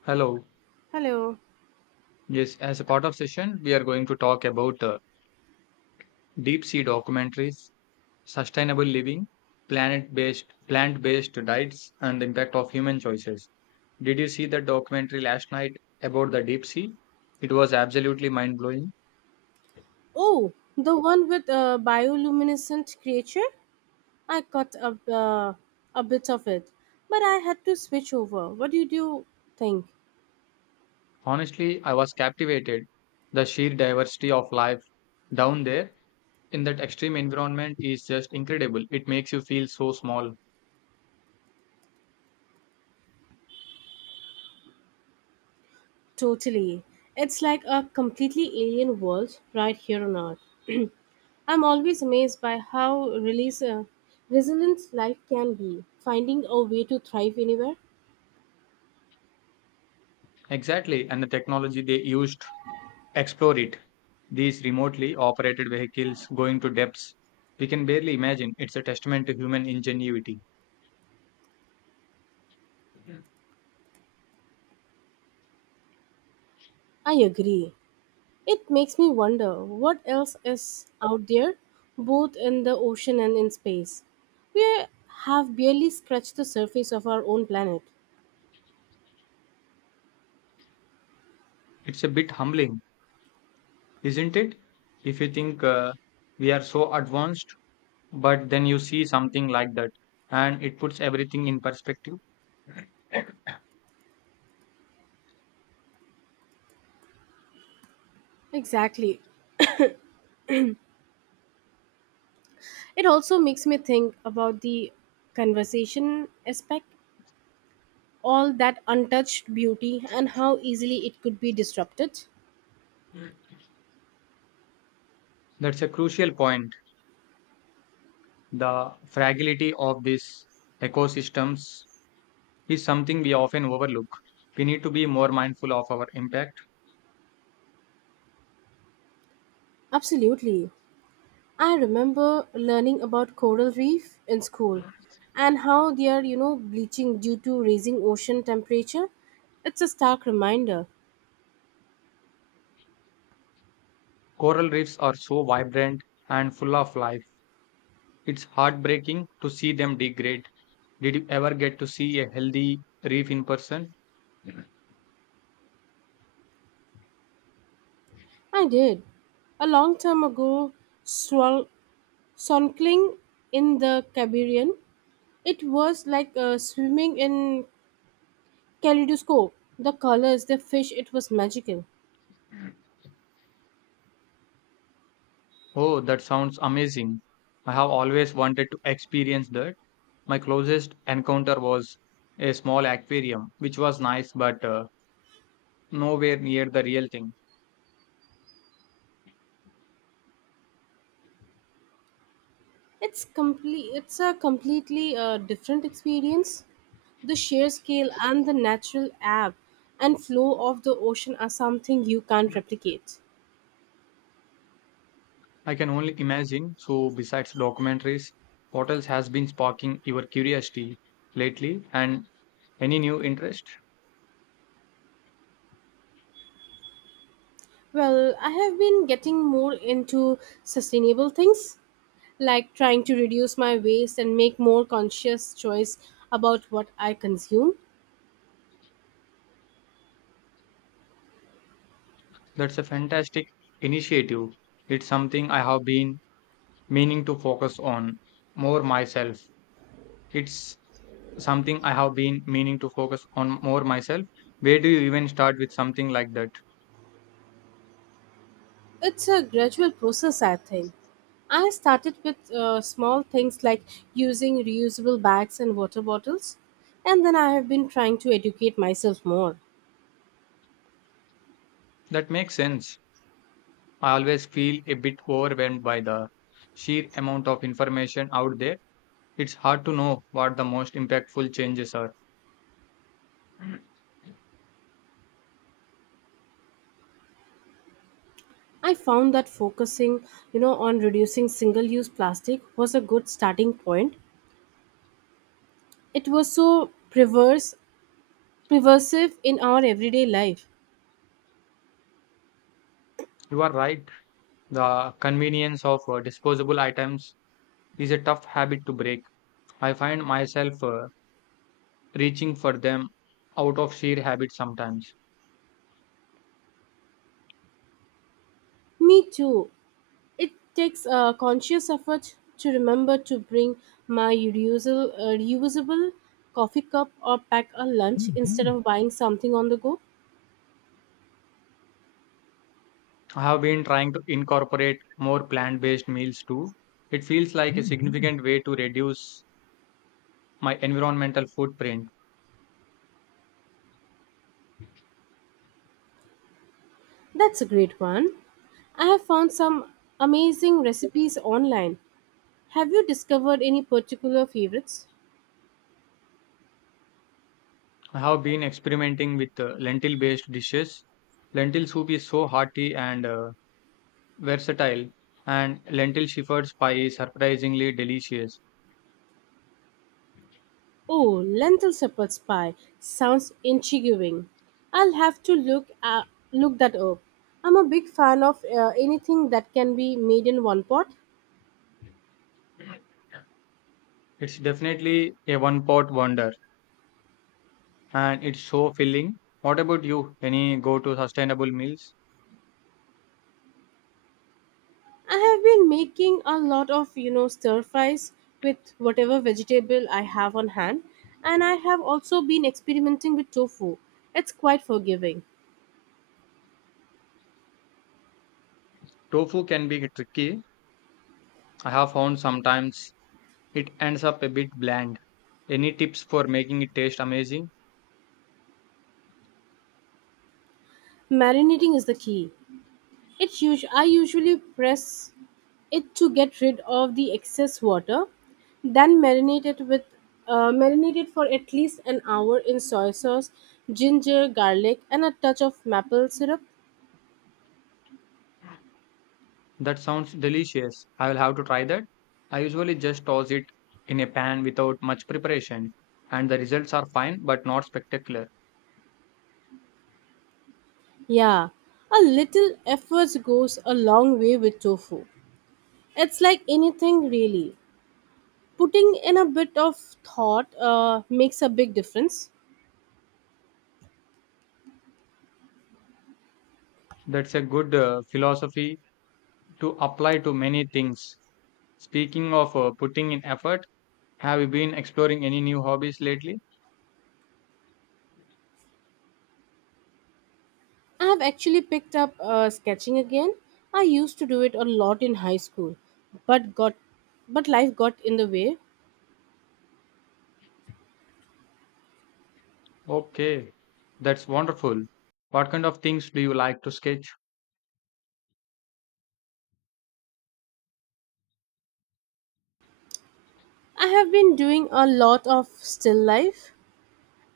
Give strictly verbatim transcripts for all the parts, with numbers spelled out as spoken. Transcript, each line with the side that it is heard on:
left: Hello.
right: Hello.
left: Yes, as a part of session, we are going to talk about uh, deep sea documentaries, sustainable living, planet-based plant-based diets, and the impact of human choices. Did you see that documentary last night about the deep sea? It was absolutely mind-blowing.
right: Oh, the one with a bioluminescent creature? I cut a, uh, a bit of it, but I had to switch over. What do you think?
left: Honestly, I was captivated. The sheer diversity of life down there in that extreme environment is just incredible. It makes you feel so small.
right: Totally. It's like a completely alien world right here on Earth. I'm always amazed by how release, uh, resilient life can be, finding a way to thrive anywhere.
left: Exactly, and the technology they used to explore it. These remotely operated vehicles going to depths we can barely imagine. It's a testament to human ingenuity.
right: I agree. It makes me wonder what else is out there, both in the ocean and in space. We have barely scratched the surface of our own planet.
left: It's a bit humbling, isn't it? If you think, uh, we are so advanced, but then you see something like that and it puts everything in perspective.
right: Exactly. It also makes me think about the conversation aspect, all that untouched beauty, and how easily it could be disrupted.
left: That's a crucial point. The fragility of these ecosystems is something we often overlook. We need to be more mindful of our impact.
right: Absolutely. I remember learning about coral reef in school and how they are, you know, bleaching due to raising ocean temperature. It's a stark reminder.
left: Coral reefs are so vibrant and full of life. It's heartbreaking to see them degrade. Did you ever get to see a healthy reef in person?
right: I did. A long time ago, swal- snorkeling in the Caribbean, it was like uh, swimming in kaleidoscope. The colors, the fish, it was magical.
left: Oh, that sounds amazing. I have always wanted to experience that. My closest encounter was a small aquarium, which was nice but uh, nowhere near the real thing.
right: It's complete. It's a completely uh, different experience. The sheer scale and the natural ebb and flow of the ocean are something you can't replicate.
left: I can only imagine. So, besides documentaries, what else has been sparking your curiosity lately and any new interest?
right: Well, I have been getting more into sustainable things, like trying to reduce my waste and make more conscious choice about what I consume.
left: That's a fantastic initiative. It's something I have been meaning to focus on more myself. It's something I have been meaning to focus on more myself. Where do you even start with something like that?
right: It's a gradual process, I think. I started with uh, small things like using reusable bags and water bottles, and then I have been trying to educate myself more.
left: That makes sense. I always feel a bit overwhelmed by the sheer amount of information out there. It's hard to know what the most impactful changes are.
right: I found that focusing, you know, on reducing single-use plastic was a good starting point. It was so perverse, pervasive in our everyday life.
left: You are right. The convenience of uh, disposable items is a tough habit to break. I find myself uh, reaching for them out of sheer habit sometimes.
right: Me too. It takes a conscious effort to remember to bring my reusable, uh, reusable coffee cup or pack a lunch instead of buying something on the go.
left: I have been trying to incorporate more plant-based meals too. It feels like a significant way to reduce my environmental footprint.
right: That's a great one. I have found some amazing recipes online. Have you discovered any particular favorites?
left: I have been experimenting with uh, lentil-based dishes. Lentil soup is so hearty and uh, versatile, and lentil shepherd's pie is surprisingly delicious.
right: Oh, lentil shepherd's pie sounds intriguing. I'll have to look uh, look that up. I'm a big fan of uh, anything that can be made in one pot.
left: It's definitely a one-pot wonder, and it's so filling. What about you? Any go-to sustainable meals?
right: I have been making a lot of, you know, stir fries with whatever vegetable I have on hand, and I have also been experimenting with tofu. It's quite forgiving.
left: Tofu can be tricky. I have found sometimes it ends up a bit bland. Any tips for making it taste amazing?
right: Marinating is the key. It usu- I usually press it to get rid of the excess water, then marinate it with uh, marinate it for at least an hour in soy sauce, ginger, garlic, and a touch of maple syrup.
left: That sounds delicious. I will have to try that. I usually just toss it in a pan without much preparation, and the results are fine but not spectacular.
right: Yeah, a little effort goes a long way with tofu. It's like anything really. Putting in a bit of thought uh, makes a big difference.
left: That's a good uh, philosophy to apply to many things. Speaking of uh, putting in effort, have you been exploring any new hobbies lately?
right: I have actually picked up uh, sketching again. I used to do it a lot in high school, but got but life got in the way.
left: Okay, that's wonderful. What kind of things do you like to sketch?
right: I have been doing a lot of still life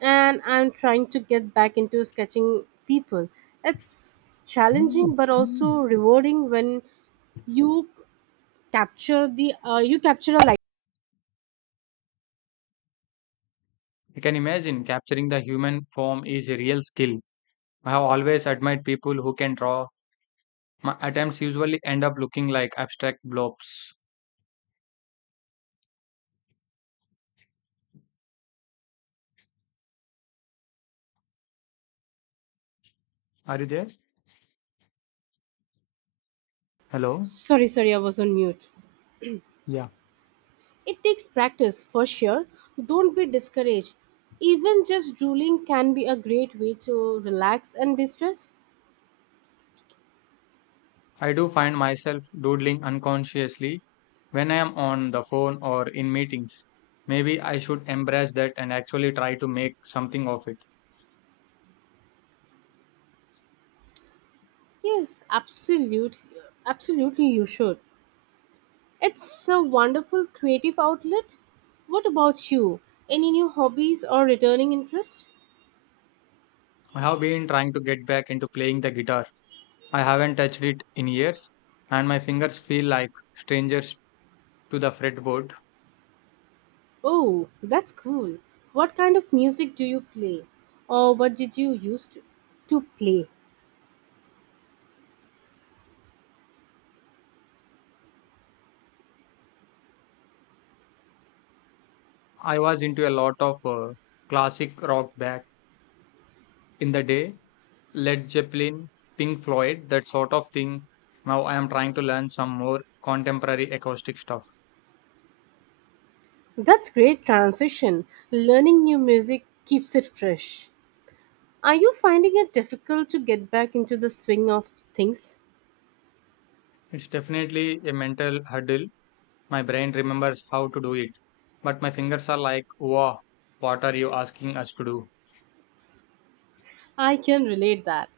right: and I'm trying to get back into sketching people. It's challenging but also rewarding when you capture the uh, you capture a light.
left: I can imagine capturing the human form is a real skill. I have always admired people who can draw. My attempts usually end up looking like abstract blobs. Are you there? Hello?
right: Sorry, sorry, I was on mute.
left: Yeah.
right: It takes practice for sure. Don't be discouraged. Even just drooling can be a great way to relax and distress.
left: I do find myself doodling unconsciously when I am on the phone or in meetings. Maybe I should embrace that and actually try to make something of it.
right: Yes, absolute, absolutely you should. It's a wonderful creative outlet. What about you? Any new hobbies or returning interest?
left: I have been trying to get back into playing the guitar. I haven't touched it in years, and my fingers feel like strangers to the fretboard.
right: Oh, that's cool. What kind of music do you play? Or what did you used to, to play?
left: I was into a lot of uh, classic rock back in the day, Led Zeppelin, Pink Floyd, that sort of thing. Now I am trying to learn some more contemporary acoustic stuff.
right: That's great transition. Learning new music keeps it fresh. Are you finding it difficult to get back into the swing of things?
left: It's definitely a mental hurdle. My brain remembers how to do it, but my fingers are like, wow, what are you asking us to do?
right: I can relate that.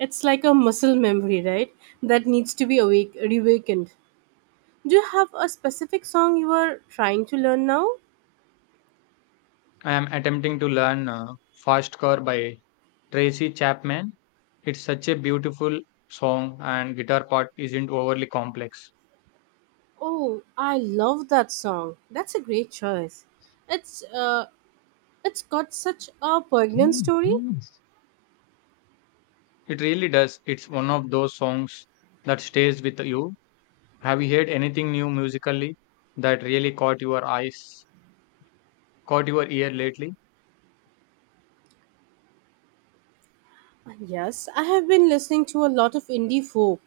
right: It's like a muscle memory, right? That needs to be awake, reawakened. Do you have a specific song you are trying to learn now?
left: I am attempting to learn uh, Fast Car by Tracy Chapman. It's such a beautiful song, and guitar part isn't overly complex.
right: Oh, I love that song. That's a great choice. It's uh, it's got such a poignant story.
left: It really does. It's one of those songs that stays with you. Have you heard anything new musically that really caught your eyes, caught your ear lately?
right: Yes, I have been listening to a lot of indie folk.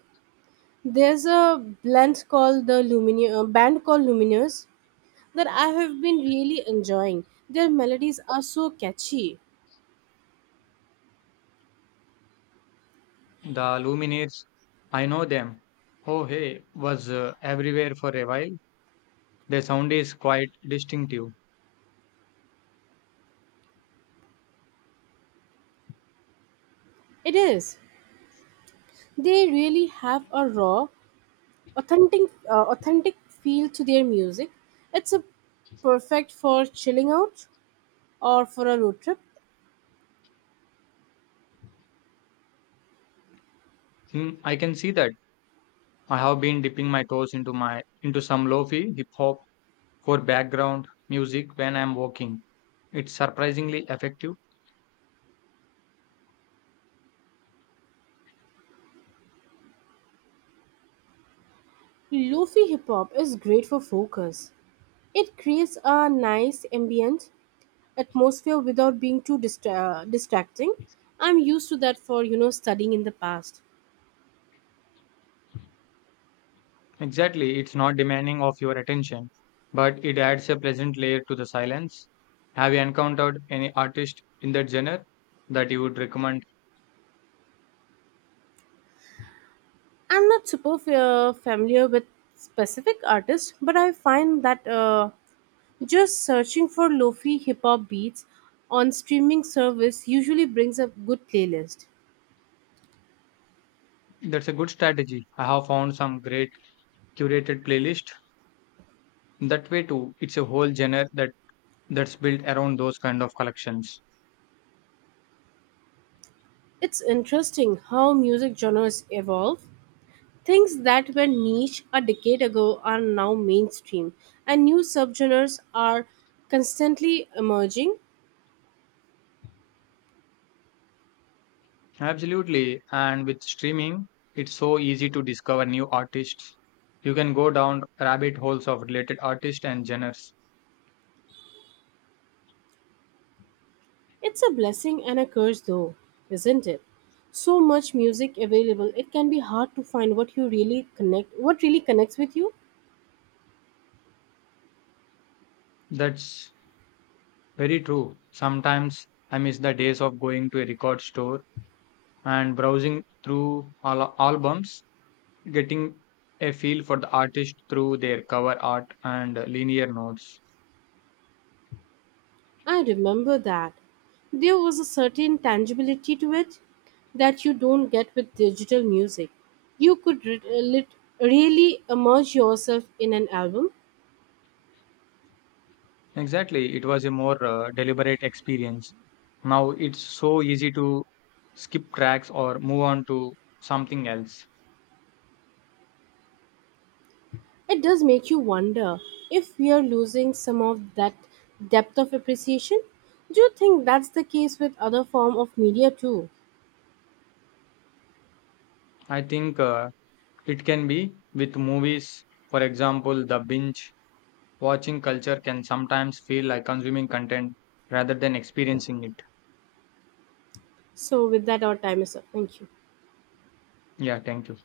right: There's a blend called the Lumine- uh, band called Lumineers that I have been really enjoying. Their melodies are so catchy.
left: The Lumineers, I know them. Oh hey, was uh, everywhere for a while. Their sound is quite distinctive.
right: It is. They really have a raw, authentic, uh, authentic feel to their music. It's a perfect for chilling out or for a road trip.
left: Hmm, I can see that. I have been dipping my toes into my into some lo-fi hip hop for background music when I'm walking. It's surprisingly effective.
right: Lofi hip hop is great for focus. It creates a nice ambient atmosphere without being too distra- uh, distracting. I'm used to that for you know studying in the past.
left: Exactly, it's not demanding of your attention, but it adds a pleasant layer to the silence. Have you encountered any artist in that genre that you would recommend?
right: I'm not super fa- familiar with specific artists, but I find that uh, just searching for lofi hip hop beats on streaming service usually brings up good playlist.
left: That's a good strategy. I have found some great curated playlist that way too. It's a whole genre that that's built around those kind of collections.
right: It's interesting how music genres evolve. Things that were niche a decade ago are now mainstream, and new subgenres are constantly emerging.
left: Absolutely, and with streaming, it's so easy to discover new artists. You can go down rabbit holes of related artists and genres.
right: It's a blessing and a curse, though, isn't it? So much music available, it can be hard to find what you really connect, what really connects with you.
left: That's very true. Sometimes I miss the days of going to a record store and browsing through all albums, getting a feel for the artist through their cover art and linear notes.
right: I remember that. There was a certain tangibility to it that you don't get with digital music. You could re- uh, lit- really immerse yourself in an album.
left: Exactly, it was a more uh, deliberate experience. Now it's so easy to skip tracks or move on to something else.
right: It does make you wonder if we are losing some of that depth of appreciation. Do you think that's the case with other form of media too?
left: I think uh, it can be with movies, for example, the binge watching culture can sometimes feel like consuming content rather than experiencing it.
right: So, with that, our time is up. Thank you.
left: Yeah, thank you.